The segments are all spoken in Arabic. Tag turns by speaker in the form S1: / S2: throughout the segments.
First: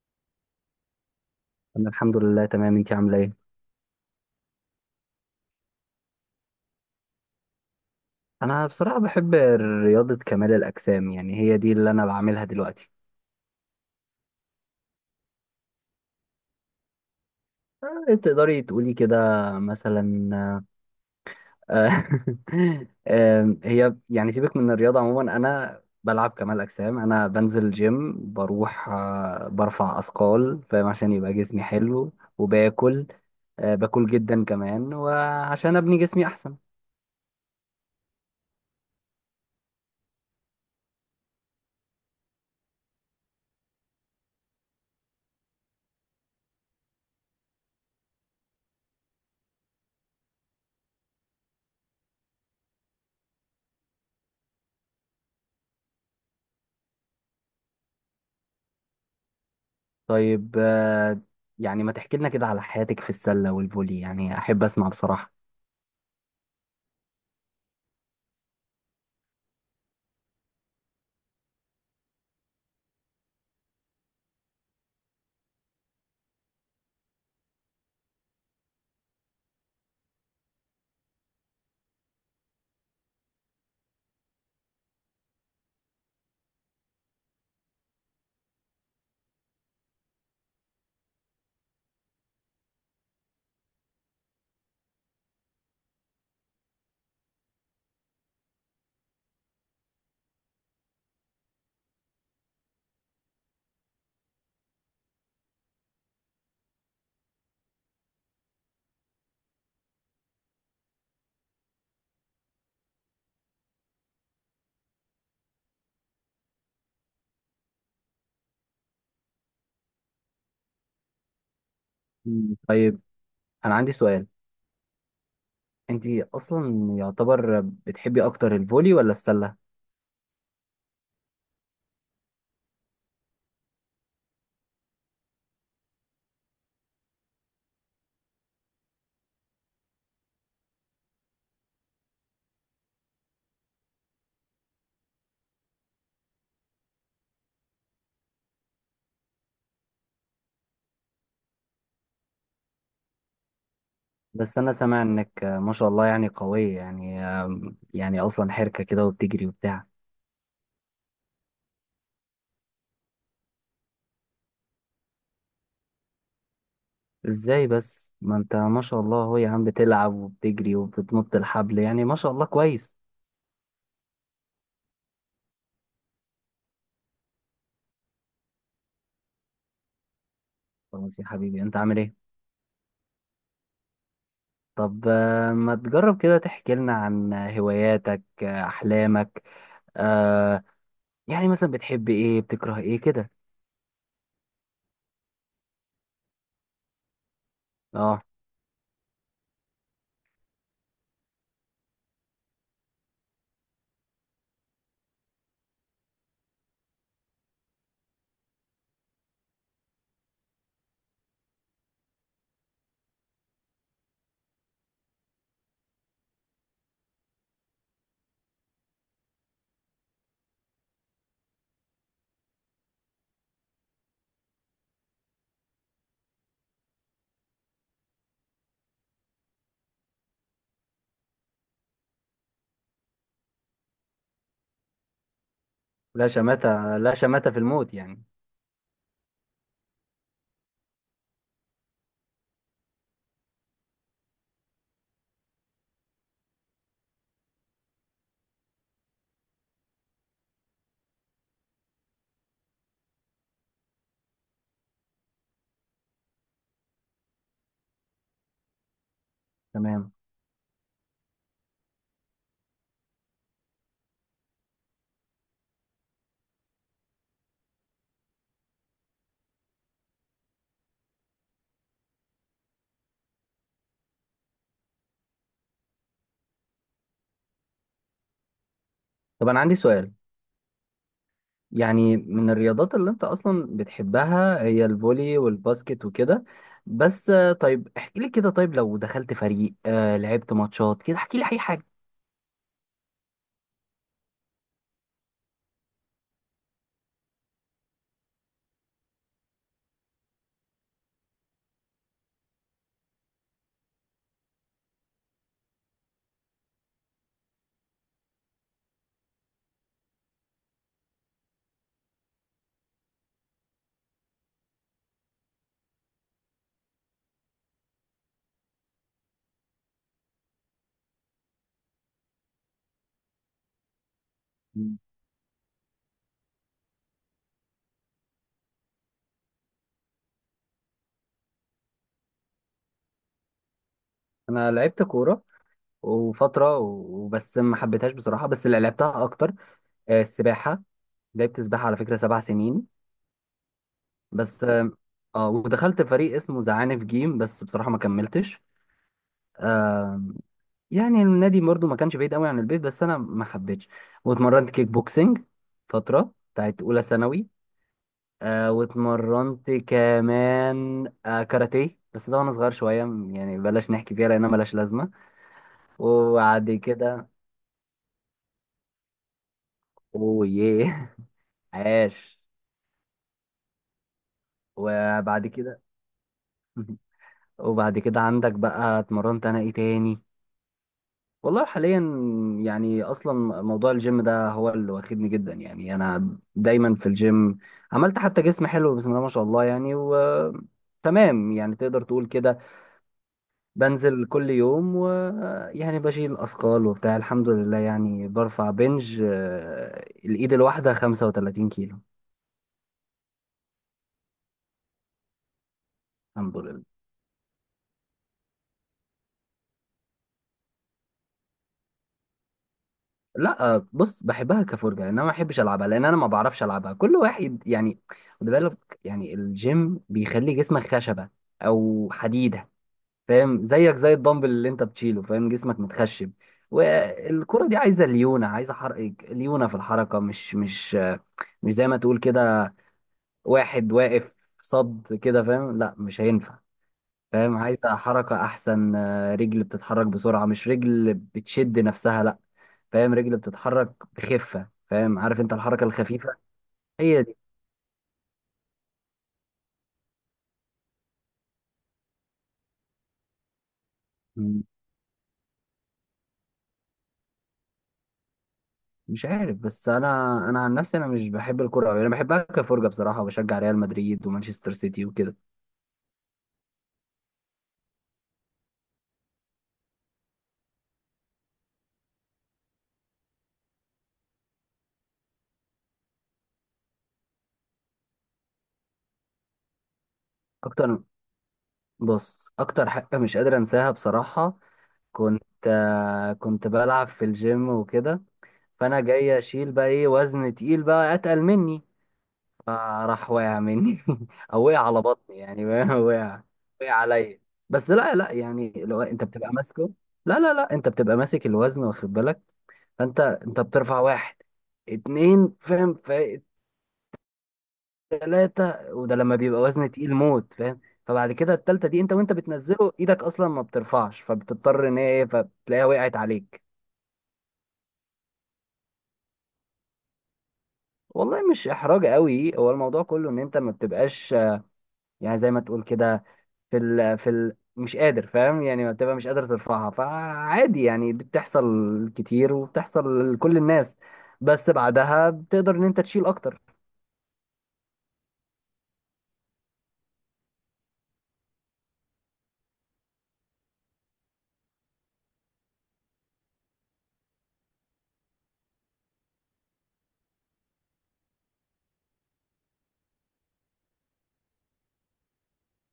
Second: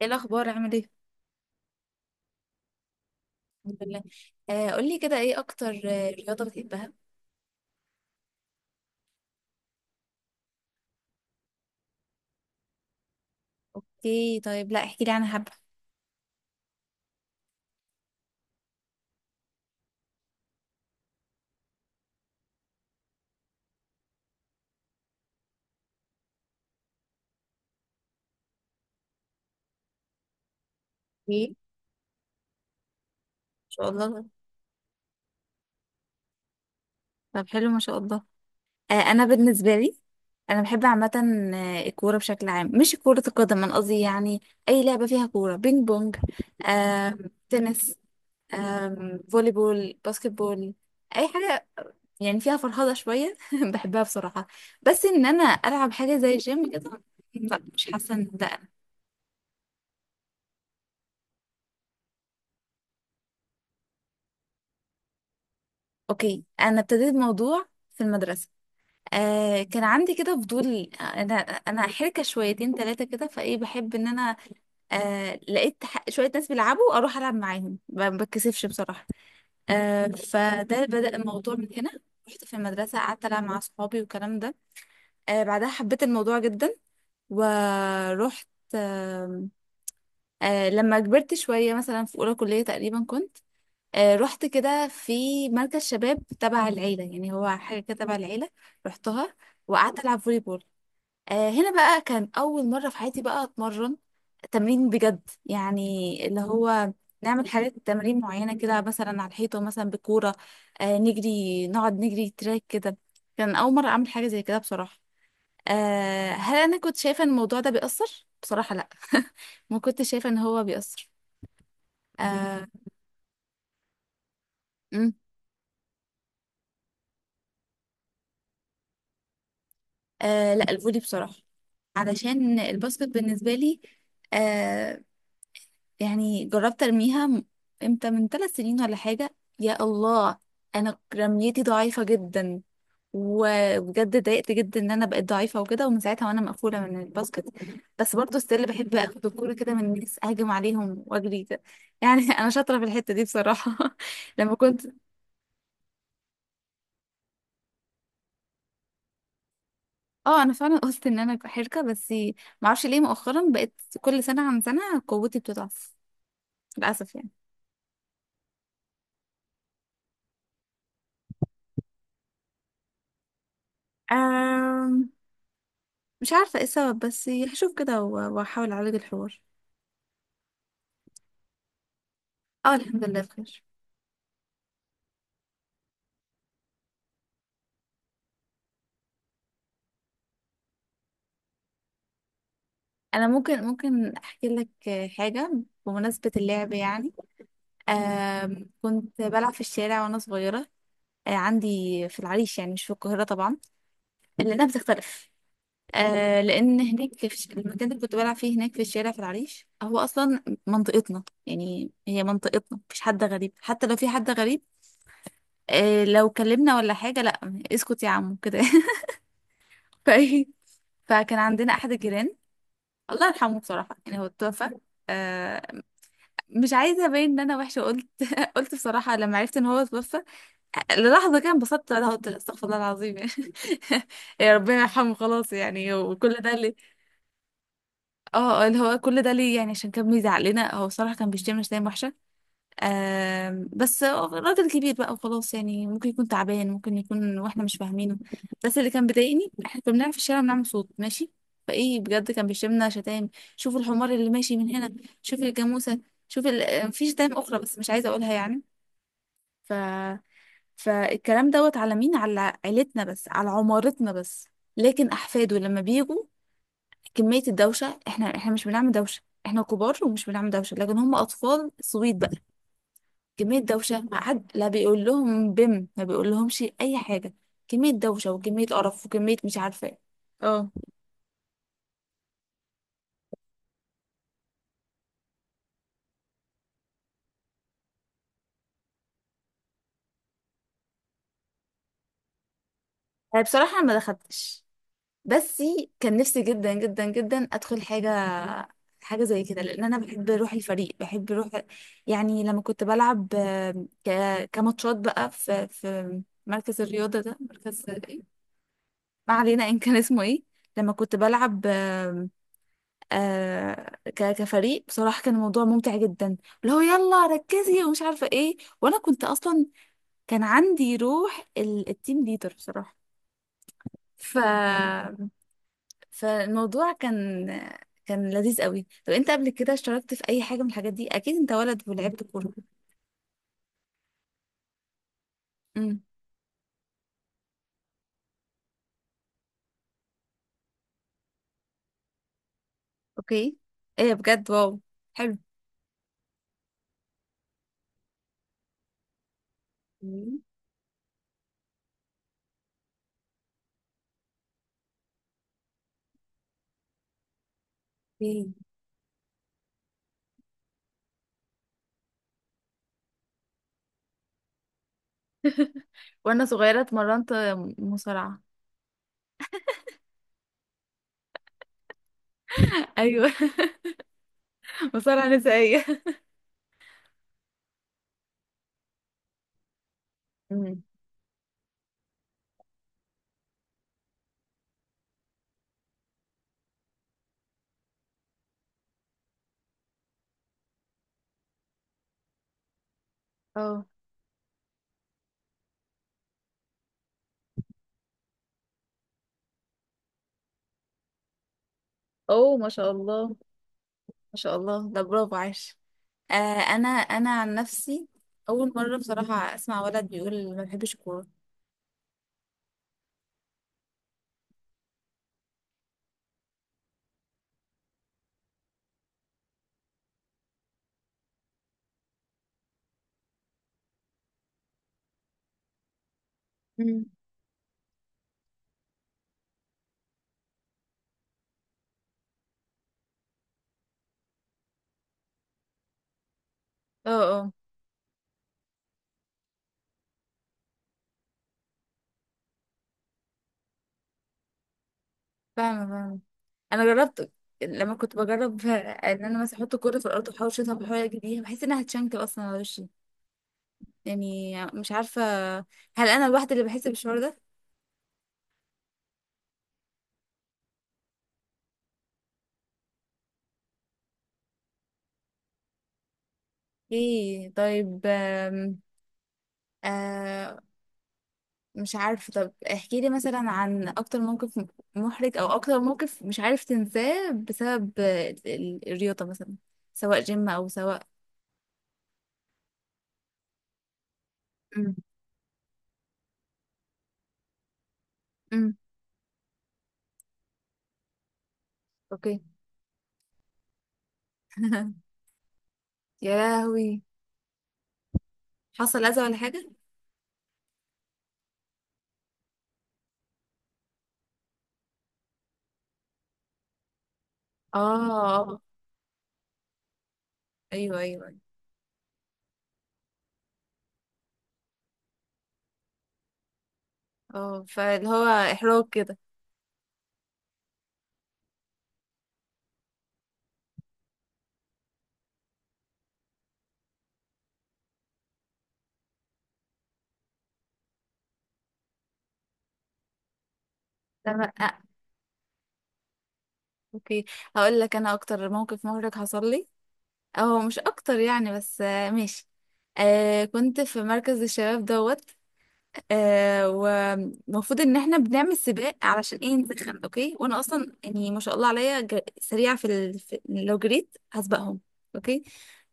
S1: ايه الاخبار؟ عامل ايه؟
S2: انا الحمد لله تمام. انتي عامله ايه؟
S1: الحمد لله. قولي كده، ايه اكتر رياضه بتحبها؟
S2: انا بصراحه بحب رياضه كمال الاجسام، يعني هي دي اللي انا بعملها دلوقتي.
S1: اوكي طيب، لا احكي لي عنها حبه.
S2: تقدري تقولي كده مثلا. آه، هي يعني سيبك من الرياضه عموما، انا بلعب كمال اجسام، انا بنزل جيم، بروح برفع اثقال، فاهم، عشان يبقى
S1: ايه ان
S2: جسمي حلو. وباكل.
S1: شاء
S2: باكل
S1: الله.
S2: جدا كمان، وعشان ابني جسمي احسن.
S1: طب حلو ما شاء الله. انا بالنسبه لي، انا بحب عامه الكوره بشكل عام، مش كره القدم انا قصدي، يعني اي لعبه فيها كوره، بينج بونج، آه تنس، فولي بول، باسكت بول، اي حاجه يعني فيها فرهضه شويه بحبها بصراحه. بس ان انا العب حاجه زي الجيم كده، لا مش حاسه ان ده.
S2: طيب، يعني ما تحكي لنا كده على حياتك في السله والفولي، يعني احب اسمع بصراحه.
S1: اوكي، انا ابتديت موضوع في المدرسه. كان عندي كده فضول. انا حركه شويتين ثلاثه كده، فايه بحب ان انا لقيت شويه ناس بيلعبوا، اروح العب معاهم، ما بتكسفش بصراحه. فده بدأ الموضوع من هنا. رحت في المدرسه، قعدت العب مع اصحابي والكلام ده. بعدها حبيت الموضوع جدا، ورحت. آه لما كبرت شويه، مثلا في اولى كليه تقريبا كنت رحت كده في مركز شباب تبع العيلة، يعني هو حاجة كده تبع العيلة. رحتها وقعدت ألعب فولي بول. هنا بقى كان أول مرة في حياتي بقى أتمرن تمرين بجد، يعني اللي هو نعمل حاجات تمارين معينة كده، مثلا على الحيطة مثلا بكورة. نجري، نقعد نجري تراك كده. كان أول مرة أعمل حاجة زي كده بصراحة. هل أنا كنت شايفة إن الموضوع ده بيأثر؟ بصراحة لأ ما كنتش شايفة إن هو بيأثر.
S2: مم.
S1: آه،
S2: طيب، انا عندي سؤال. انت اصلا يعتبر بتحبي اكتر الفولي ولا السله؟
S1: لا الفولي بصراحة، علشان الباسكت بالنسبة لي آه يعني جربت ارميها امتى؟ من 3 سنين ولا حاجة، يا الله. انا رميتي ضعيفة جدا، وبجد اتضايقت جدا ان انا بقيت ضعيفة وكده، ومن ساعتها وانا مقفولة من الباسكت. بس برضه ستيل بحب اخد الكورة كده من الناس، اهاجم عليهم واجري كده يعني انا شاطرة في الحتة دي بصراحة. لما
S2: بس انا
S1: كنت
S2: سامع انك ما شاء الله، يعني قويه، يعني يعني اصلا حركه كده وبتجري وبتاع.
S1: اه، انا فعلا قلت ان انا حركة، بس معرفش ليه مؤخرا بقيت كل سنة عن سنة قوتي بتضعف، للأسف يعني.
S2: ازاي بس؟ ما انت ما شاء الله، هو يا عم بتلعب وبتجري وبتنط الحبل، يعني ما شاء الله كويس.
S1: أم... مش عارفة ايه السبب، بس هشوف كده وأحاول أعالج الحوار.
S2: خلاص يا حبيبي، انت عامل ايه؟
S1: اه الحمد لله بخير.
S2: طب، ما تجرب كده تحكي لنا عن هواياتك، احلامك، آه، يعني مثلا بتحب ايه، بتكره ايه
S1: أنا
S2: كده.
S1: ممكن أحكي لك حاجة، بمناسبة اللعب يعني.
S2: اه،
S1: كنت بلعب في الشارع وأنا صغيرة. أه، عندي في العريش، يعني مش في القاهرة طبعا، لأنها بتختلف. أه، لأن هناك في المكان اللي كنت بلعب فيه هناك في الشارع في العريش، هو أصلا منطقتنا، يعني هي منطقتنا، مفيش حد غريب، حتى لو في حد غريب إيه، لو كلمنا ولا حاجة، لا. اسكت يا عم كده ف... فكان عندنا احد الجيران، الله يرحمه بصراحه، يعني هو اتوفى. آه مش عايزه ابين ان انا وحشه، قلت قلت بصراحه لما عرفت ان هو اتوفى للحظه كان انبسطت. انا قلت استغفر الله العظيم يعني يا ربنا يرحمه خلاص يعني،
S2: لا
S1: وكل ده ليه؟
S2: شماتة لا شماتة في الموت يعني.
S1: اه، اللي هو كل ده ليه يعني عشان كان بيزعق لنا. هو بصراحه كان بيشتمنا شتايم وحشه. بس راجل كبير بقى وخلاص يعني، ممكن يكون تعبان، ممكن يكون واحنا مش فاهمينه. بس اللي كان بيضايقني، احنا كنا بنلعب في الشارع، بنعمل صوت ماشي، فايه بجد كان بيشتمنا شتايم. شوفوا الحمار اللي ماشي من هنا، شوف الجاموسه، شوف في شتايم اخرى بس مش عايزه اقولها يعني. ف
S2: تمام.
S1: فالكلام دوت على مين؟ على عيلتنا بس، على عمارتنا بس. لكن احفاده لما بيجوا، كميه الدوشه، احنا مش بنعمل دوشه، احنا كبار ومش بنعمل دوشه، لكن هم اطفال صويت بقى. كمية دوشة، ما حد لا بيقول لهم بم، ما بيقول لهمش أي حاجة. كمية دوشة وكمية قرف وكمية
S2: طب
S1: مش
S2: انا عندي
S1: عارفة ايه.
S2: سؤال،
S1: اه
S2: يعني من الرياضات اللي انت اصلا بتحبها هي الفولي والباسكت وكده، بس طيب احكي لي كده، طيب لو دخلت فريق، لعبت ماتشات كده، احكي لي اي حاجه.
S1: أنا بصراحة ما دخلتش، بس كان نفسي جدا جدا جدا أدخل حاجة، حاجة زي كده، لأن أنا بحب روح الفريق، بحب روح يعني. لما كنت بلعب كماتشات بقى في مركز الرياضة ده، مركز إيه؟ ما علينا إن كان اسمه إيه. لما كنت بلعب كفريق، بصراحة كان الموضوع ممتع جدا، اللي هو يلا ركزي ومش عارفة ايه. وانا كنت اصلا كان عندي روح التيم ليدر بصراحة. ف
S2: مم.
S1: فالموضوع كان لذيذ قوي. طب انت قبل كده اشتركت في اي حاجة من الحاجات دي؟ اكيد انت ولد ولعبت كورة.
S2: انا لعبت كوره
S1: امم،
S2: وبس، ما حبيتهاش بصراحه. بس اللي لعبتها اكتر السباحه. لعبت سباحه على فكره 7 سنين.
S1: اوكي، ايه بجد،
S2: بس
S1: واو
S2: اه،
S1: حلو.
S2: ودخلت فريق اسمه زعانف جيم، بس بصراحه ما كملتش. آه، يعني النادي برضو ما كانش بعيد قوي عن البيت، بس انا ما حبيتش. واتمرنت كيك بوكسنج فتره بتاعت اولى ثانوي.
S1: إيه.
S2: واتمرنت كمان كاراتيه، بس ده وانا صغير شويه، يعني بلاش نحكي فيها لانها ملهاش لازمه.
S1: وانا
S2: وبعد
S1: صغيرة
S2: كده،
S1: اتمرنت مصارعة
S2: اوه، عاش.
S1: ايوه مصارعة
S2: وبعد كده
S1: نسائية.
S2: وبعد كده عندك بقى، اتمرنت انا ايه تاني؟
S1: امم،
S2: والله حاليا، يعني اصلا موضوع الجيم ده هو اللي واخدني جدا، يعني انا دايما في الجيم. عملت حتى جسم حلو، بسم الله ما شاء الله، يعني و تمام، يعني تقدر تقول كده.
S1: اه.
S2: بنزل كل يوم، و يعني بشيل اثقال وبتاع، الحمد لله، يعني برفع بنج، الايد الواحده 35 كيلو.
S1: اوه ما شاء الله، ما شاء الله ده برافو عاش.
S2: الحمد لله.
S1: انا عن نفسي، اول مره بصراحه اسمع ولد بيقول ما بحبش الكوره.
S2: لا، بص، بحبها كفرجه، انما ما بحبش العبها لان انا ما بعرفش العبها، كل واحد يعني. خد بالك، يعني الجيم بيخلي جسمك خشبه او حديده. فاهم؟ زيك زي الدمبل اللي انت بتشيله، فاهم؟ جسمك متخشب.
S1: مم.
S2: والكرة دي عايزة ليونة، عايزة حرق، ليونة في الحركة، مش زي ما تقول كده واحد واقف صد كده، فاهم؟ لا، مش هينفع.
S1: اه، اه.
S2: فاهم؟ عايزة حركة أحسن، رجل بتتحرك بسرعة، مش رجل بتشد نفسها، لا. فاهم؟ رجل بتتحرك بخفة، فاهم؟ عارف انت الحركة
S1: فاهمه فاهمه،
S2: الخفيفة،
S1: انا
S2: هي
S1: جربت
S2: دي.
S1: لما كنت بجرب ان انا مثلا احط الكوره في الارض واحاول اشوطها، بحاول اجي بيها بحس انها هتشنكل اصلا على وشي. يعني
S2: مم.
S1: مش عارفه، هل انا الواحده اللي بحس بالشعور ده؟
S2: مش عارف، بس انا عن نفسي انا مش بحب الكرة أوي، انا بحبها كفرجة بصراحة، وبشجع ريال مدريد ومانشستر سيتي وكده.
S1: ايه طيب آه مش عارفة. طب احكي لي مثلا عن أكتر موقف محرج أو أكتر موقف مش عارف تنساه بسبب الرياضة مثلا، سواء جيم أو سواء.
S2: اكتر؟ بص، اكتر حاجه مش قادر انساها بصراحه،
S1: أم،
S2: كنت بلعب في الجيم وكده،
S1: أم،
S2: فانا جاي اشيل بقى، ايه، وزن تقيل بقى اتقل مني،
S1: أوكي
S2: فراح واقع مني او وقع على بطني يعني.
S1: يا
S2: وقع
S1: لهوي،
S2: عليا. بس لا لا، يعني لو
S1: حصل أذى
S2: انت
S1: ولا
S2: بتبقى
S1: حاجة؟
S2: ماسكه، لا لا لا، انت بتبقى ماسك الوزن واخد بالك. فانت بترفع واحد، اتنين، فاهم،
S1: آه
S2: ثلاثة، وده لما بيبقى وزن تقيل موت، فاهم؟
S1: أيوه أيوه
S2: فبعد
S1: أيوة.
S2: كده التالتة دي، انت وانت بتنزله، ايدك اصلا ما بترفعش، فبتضطر ان هي ايه، فبتلاقيها وقعت عليك.
S1: اه فاللي هو إحراج كده،
S2: والله مش احراج قوي، هو الموضوع كله ان انت ما بتبقاش يعني زي ما تقول كده في ال مش قادر، فاهم؟ يعني ما بتبقى مش قادر ترفعها، فعادي يعني، دي بتحصل كتير وبتحصل لكل الناس،
S1: تمام.
S2: بس بعدها بتقدر ان انت تشيل اكتر.
S1: أوكي، هقول لك أنا أكتر موقف محرج حصل لي، أو مش أكتر يعني بس ماشي. كنت في مركز الشباب دوت. ومفروض ان احنا بنعمل سباق، علشان ايه؟ نسخن. اوكي، وانا اصلا يعني ما شاء الله عليا، سريعه في, في لو جريت هسبقهم، اوكي.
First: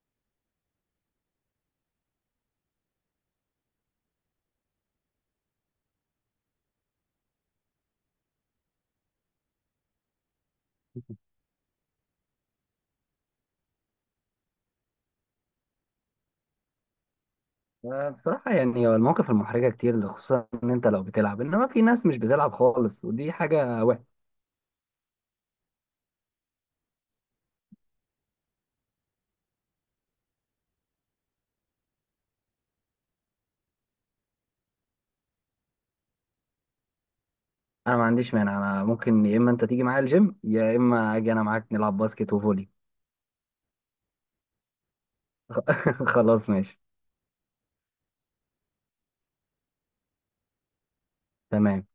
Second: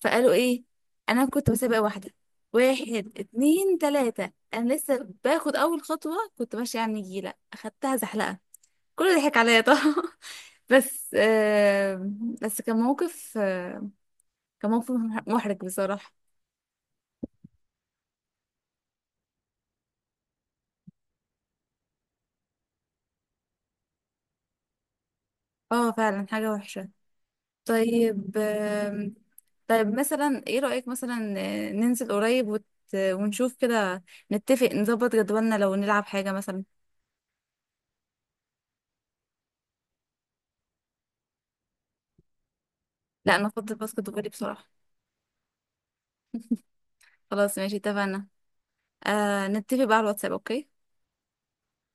S1: فقالوا ايه؟ انا كنت بسابق واحده. واحد اتنين تلاته، انا لسه باخد اول خطوه، كنت ماشيه على النجيله، اخدتها زحلقه، كله ضحك عليا طبعا بس بس كان موقف كان موقف محرج بصراحه.
S2: بصراحة يعني هو المواقف المحرجة كتير، خصوصا ان انت لو بتلعب انما في ناس مش بتلعب خالص، ودي حاجة وحشة.
S1: اه فعلا حاجه وحشه. طيب طيب مثلا ايه رأيك؟ مثلا ننزل قريب ونشوف كده، نتفق نظبط جدولنا لو نلعب حاجة مثلا.
S2: انا ما عنديش مانع، انا ممكن يا اما انت تيجي معايا الجيم، يا اما اجي انا معاك نلعب باسكت وفولي.
S1: لا انا افضل باسكت فولي بصراحة.
S2: خلاص ماشي.
S1: خلاص ماشي، اتفقنا. نتفق بقى على الواتساب، اوكي.
S2: تمام.